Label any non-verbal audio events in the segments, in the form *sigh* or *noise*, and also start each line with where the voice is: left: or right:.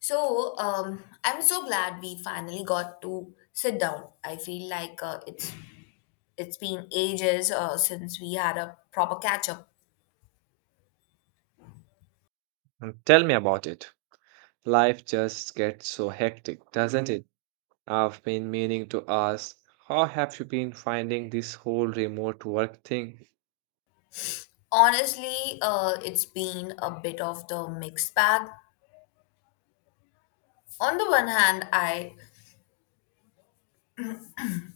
left: I'm so glad we finally got to sit down. I feel like it's been ages since we had a proper catch up.
right: Mm, tell me about it. Life just gets so hectic, doesn't it? I've been meaning to ask, how have you been finding this whole remote work thing?
left: Honestly, it's been a bit of the mixed bag. On the one hand, I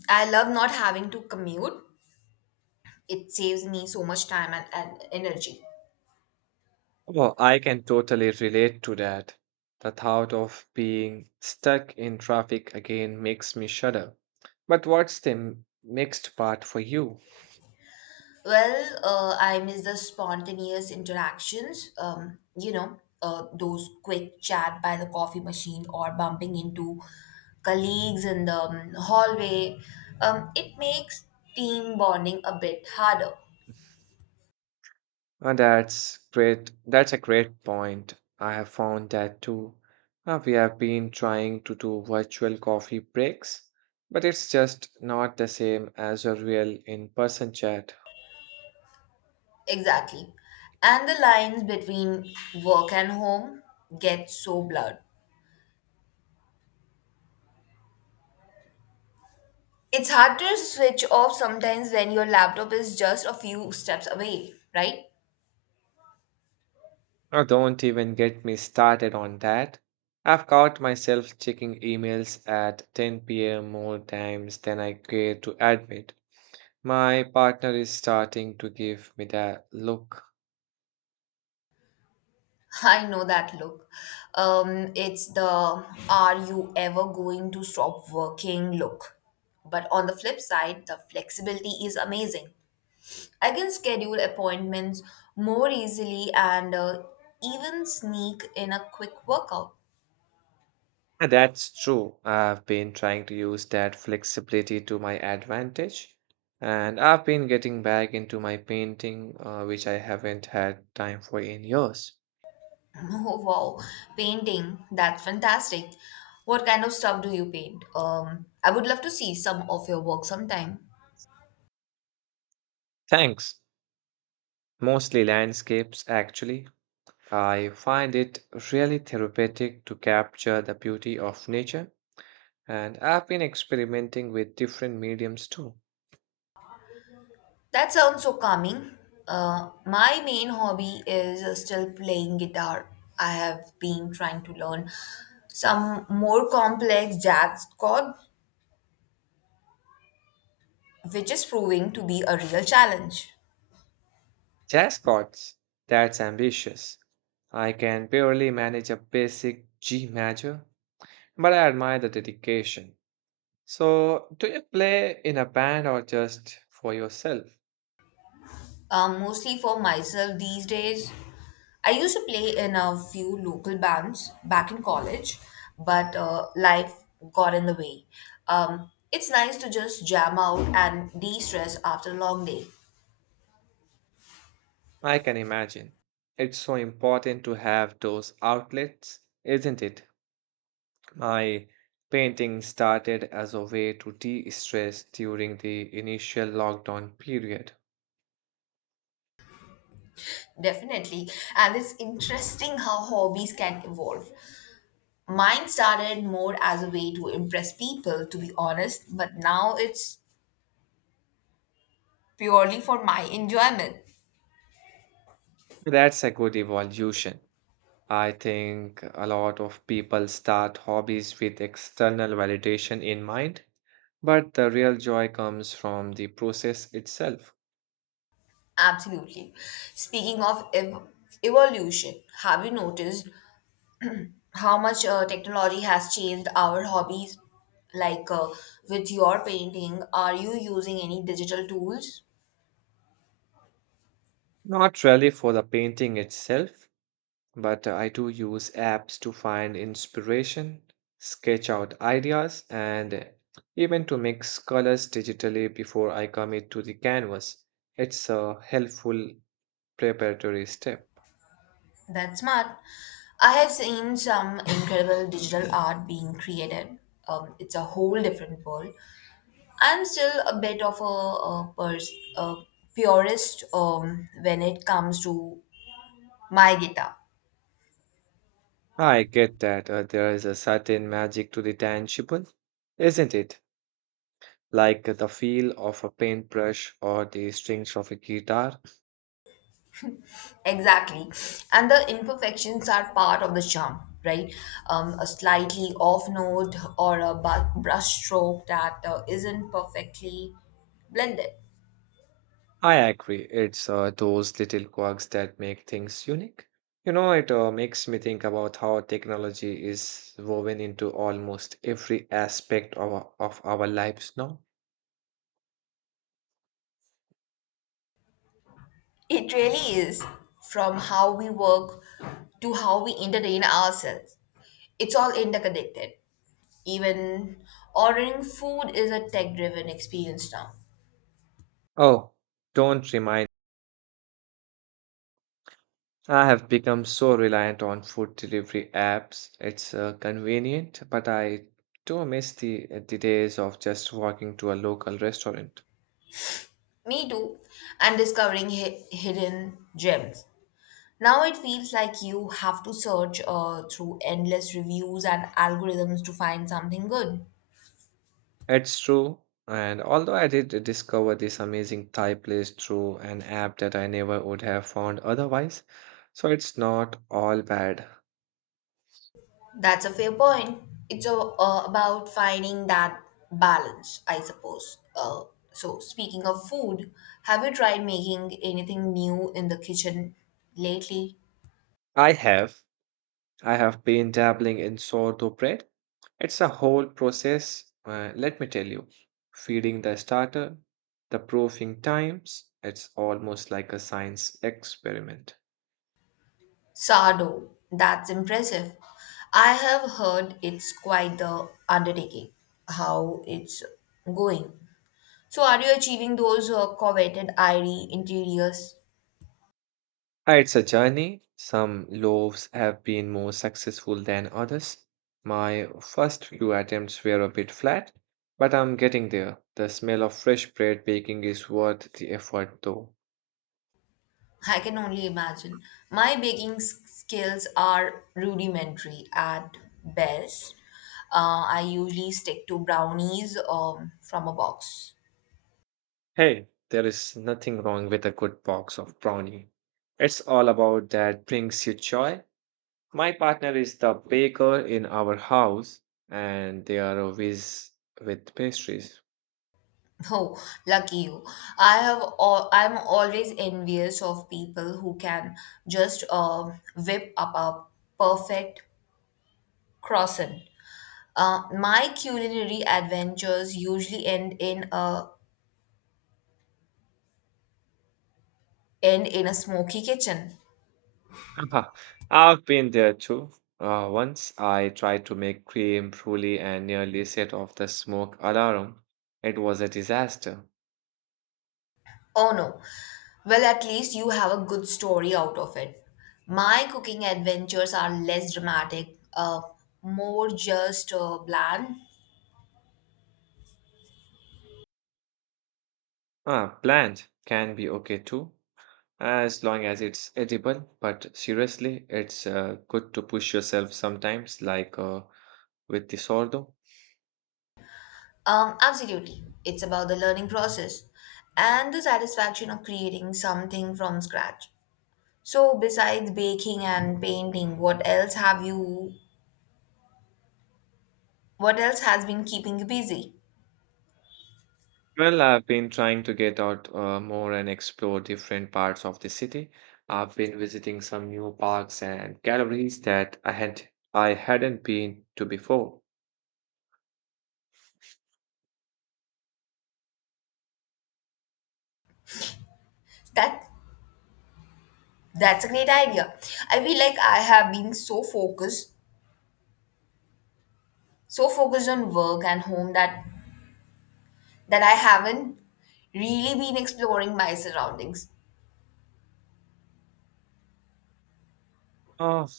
left: I love not having to commute. It saves me so much time and energy.
right: Well, I can totally relate to that. The thought of being stuck in traffic again makes me shudder. But what's the next part for you?
left: Well, I miss the spontaneous interactions, those quick chat by the coffee machine or bumping into colleagues in the hallway. It makes team bonding a bit harder.
right: That's a great point. I have found that too. We have been trying to do virtual coffee breaks, but it's just not the same as a real in-person chat.
left: Exactly. And the lines between work and home get so blurred. It's hard to switch off sometimes when your laptop is just a few steps away, right?
right: Oh, don't even get me started on that. I've caught myself checking emails at 10 p.m. more times than I care to admit. My partner is starting to give me that look.
left: *laughs* I know that look. It's the are you ever going to stop working look. But on the flip side, the flexibility is amazing. I can schedule appointments more easily and even sneak in a quick workout.
right: And that's true. I've been trying to use that flexibility to my advantage. And I've been getting back into my painting, which I haven't had time for in years.
left: *laughs* Oh, wow. Painting. That's fantastic. What kind of stuff do you paint? I would love to see some of your work sometime.
right: Thanks. Mostly landscapes, actually. I find it really therapeutic to capture the beauty of nature, and I've been experimenting with different mediums too.
left: That sounds so calming. My main hobby is still playing guitar. I have been trying to learn some more complex jazz chord, which is proving to be a real challenge.
right: Jazz chords, that's ambitious. I can barely manage a basic G major, but I admire the dedication. So, do you play in a band or just for yourself?
left: Mostly for myself these days. I used to play in a few local bands back in college, but life got in the way. It's nice to just jam out and de stress after a long day.
right: I can imagine. It's so important to have those outlets, isn't it? My painting started as a way to de stress during the initial lockdown period.
left: Definitely. And it's interesting how hobbies can evolve. Mine started more as a way to impress people, to be honest, but now it's purely for my enjoyment.
right: That's a good evolution. I think a lot of people start hobbies with external validation in mind, but the real joy comes from the process itself,
left: Absolutely. Speaking of evolution, have you noticed how much technology has changed our hobbies? Like with your painting, are you using any digital tools?
right: not really for the painting itself, but I do use apps to find inspiration, sketch out ideas, and even to mix colors digitally before I commit to the canvas. It's a helpful preparatory step.
left: That's smart. I have seen some incredible digital art being created. It's a whole different world. I'm still a bit of a purist when it comes to my guitar.
right: I get that, there is a certain magic to the tangible, isn't it? Like the feel of a paintbrush or the strings of a guitar.
left: Exactly. And the imperfections are part of the charm, right? A slightly off note or a brush stroke that isn't perfectly blended.
right: I agree. It's those little quirks that make things unique. You know, it makes me think about how technology is woven into almost every aspect of our lives now.
left: It really is from how we work to how we entertain ourselves. It's all interconnected. Even ordering food is a tech driven experience now.
right: Oh, don't remind. I have become so reliant on food delivery apps. It's convenient, but I do miss the days of just walking to a local restaurant.
left: Me too. And discovering hidden gems. Now it feels like you have to search through endless reviews and algorithms to find something good.
right: It's true. And although I did discover this amazing Thai place through an app that I never would have found otherwise, so it's not all bad.
left: That's a fair point. It's about finding that balance, I suppose. So, speaking of food, have you tried making anything new in the kitchen lately?
right: I have. I have been dabbling in sourdough bread. It's a whole process, let me tell you. Feeding the starter, the proofing times, it's almost like a science experiment.
left: Sourdough. That's impressive. I have heard it's quite the undertaking, how it's going. So, are you achieving those coveted airy interiors?
right: It's a journey. Some loaves have been more successful than others. My first few attempts were a bit flat, but I'm getting there. The smell of fresh bread baking is worth the effort, though.
left: I can only imagine. My baking skills are rudimentary at best. I usually stick to brownies from a box. *laughs*
right: Hey, there is nothing wrong with a good box of brownie. It's all about that brings you joy. My partner is the baker in our house, and they are a whiz with pastries.
left: Oh, lucky you! I'm always envious of people who can just whip up a perfect croissant. My culinary adventures usually end in a smoky kitchen.
right: Haha, I've been there too. Once I tried to make cream brulee and nearly set off the smoke alarm. It was a disaster.
left: Oh no. Well, at least you have a good story out of it. My cooking adventures are less dramatic, more just bland.
right: Ah, plant can be okay too, as long as it's edible. But seriously, it's good to push yourself sometimes, like with the sourdough.
left: Absolutely. It's about the learning process and the satisfaction of creating something from scratch. So, besides baking and painting, what else have you? What else has been keeping you busy?
right: Well, I've been trying to get out more and explore different parts of the city. I've been visiting some new parks and galleries that I hadn't been to before.
left: That that's a great idea. I feel like I have been so focused on work and home that I haven't really been exploring my surroundings.
right: Oh,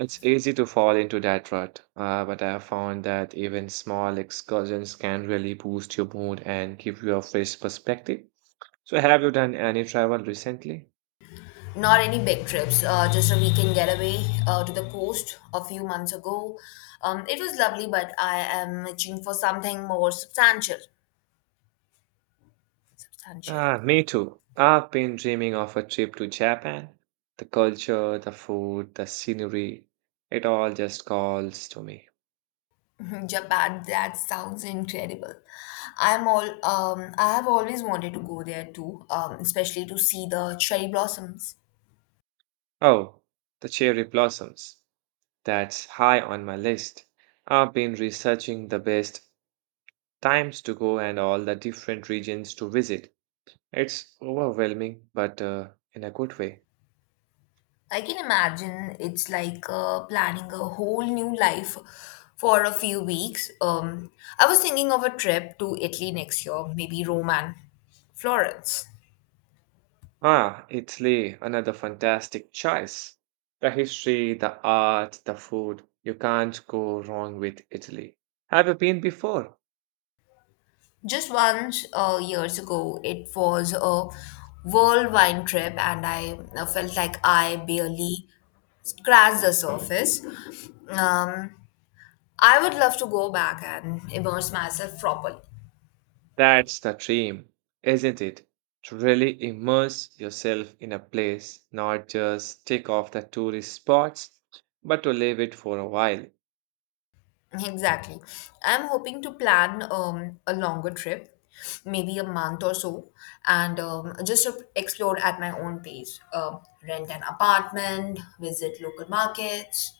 right: it's easy to fall into that rut, but I have found that even small excursions can really boost your mood and give you a fresh perspective. So, have you done any travel recently?
left: Not any big trips, just a weekend getaway to the coast a few months ago. It was lovely, but I am itching for something more substantial.
right: Ah, me too. I've been dreaming of a trip to Japan. The culture, the food, the scenery, it all just calls to me.
left: *laughs* Japan, that sounds incredible. I have always wanted to go there too, especially to see the cherry blossoms.
right: Oh, the cherry blossoms. That's high on my list. I've been researching the best times to go and all the different regions to visit. It's overwhelming, but in a good way.
left: I can imagine it's like planning a whole new life for a few weeks. I was thinking of a trip to Italy next year, maybe Rome and Florence.
right: Ah, Italy, another fantastic choice. The history, the art, the food. You can't go wrong with Italy. Have you been before?
left: Just once years ago, it was a whirlwind trip, and I felt like I barely scratched the surface. Um, I would love to go back and immerse myself properly.
right: That's the dream, isn't it? To really immerse yourself in a place, not just tick off the tourist spots, but to live it for a while.
left: Exactly. I'm hoping to plan a longer trip, maybe a month or so, and just to explore at my own pace. Rent an apartment, visit local markets.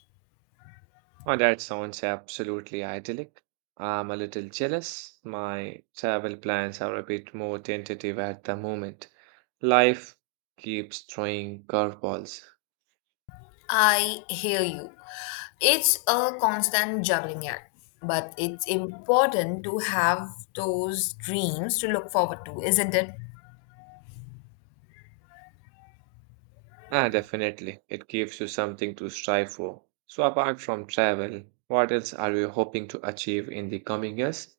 right: Oh, that sounds absolutely idyllic. I'm a little jealous. My travel plans are a bit more tentative at the moment. Life keeps throwing curveballs.
left: I hear you. It's a constant juggling act, but it's important to have those dreams to look forward to, isn't it?
right: Ah, definitely. It gives you something to strive for. So, apart from travel, what else are you hoping to achieve in the coming years?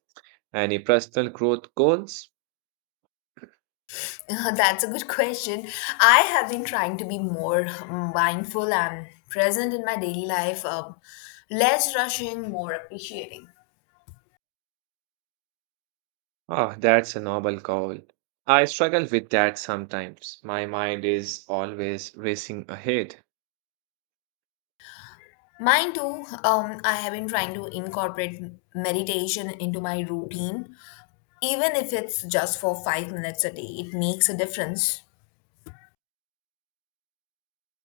right: Any personal growth goals?
left: *laughs* That's a good question. I have been trying to be more mindful and present in my daily life, less rushing, more appreciating.
right: Ah, that's a noble goal. I struggle with that sometimes. My mind is always racing ahead.
left: Mine too, I have been trying to incorporate meditation into my routine. Even if it's just for 5 minutes a day, it makes a difference.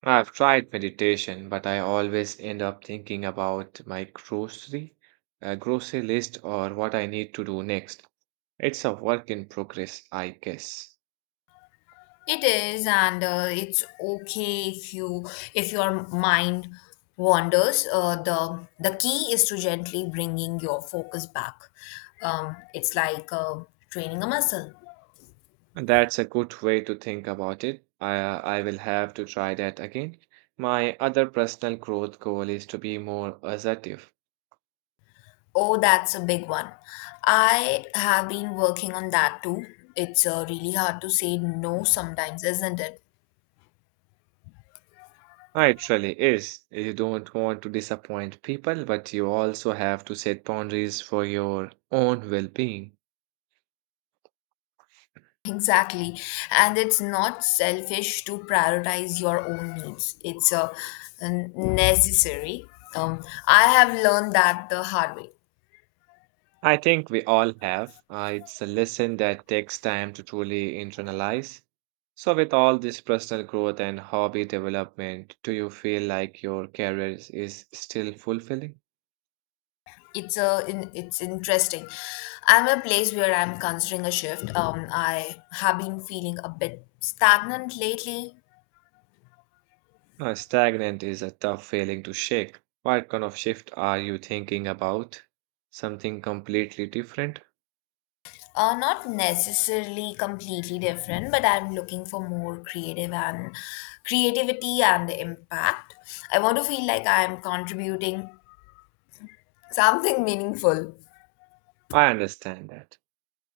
right: I've tried meditation, but I always end up thinking about my grocery list or what I need to do next. It's a work in progress, I guess.
left: It is, and it's okay if your mind wanders. The key is to gently bringing your focus back. It's like training a muscle.
right: And that's a good way to think about it. I will have to try that again. My other personal growth goal is to be more assertive.
left: Oh, that's a big one. I have been working on that too. It's really hard to say no sometimes, isn't it?
right: Ah, it really is. You don't want to disappoint people, but you also have to set boundaries for your own well-being.
left: Exactly. And it's not selfish to prioritize your own needs. It's a necessary. Um, I have learned that the hard way.
right: I think we all have. It's a lesson that takes time to truly internalize. So, with all this personal growth and hobby development, do you feel like your career is still fulfilling?
left: It's interesting. I'm a place where I'm considering a shift. I have been feeling a bit stagnant lately.
right: Stagnant is a tough feeling to shake. What kind of shift are you thinking about? Something completely different?
left: Not necessarily completely different, but I'm looking for more creative and creativity and impact. I want to feel like I'm contributing Something meaningful.
right: I understand that.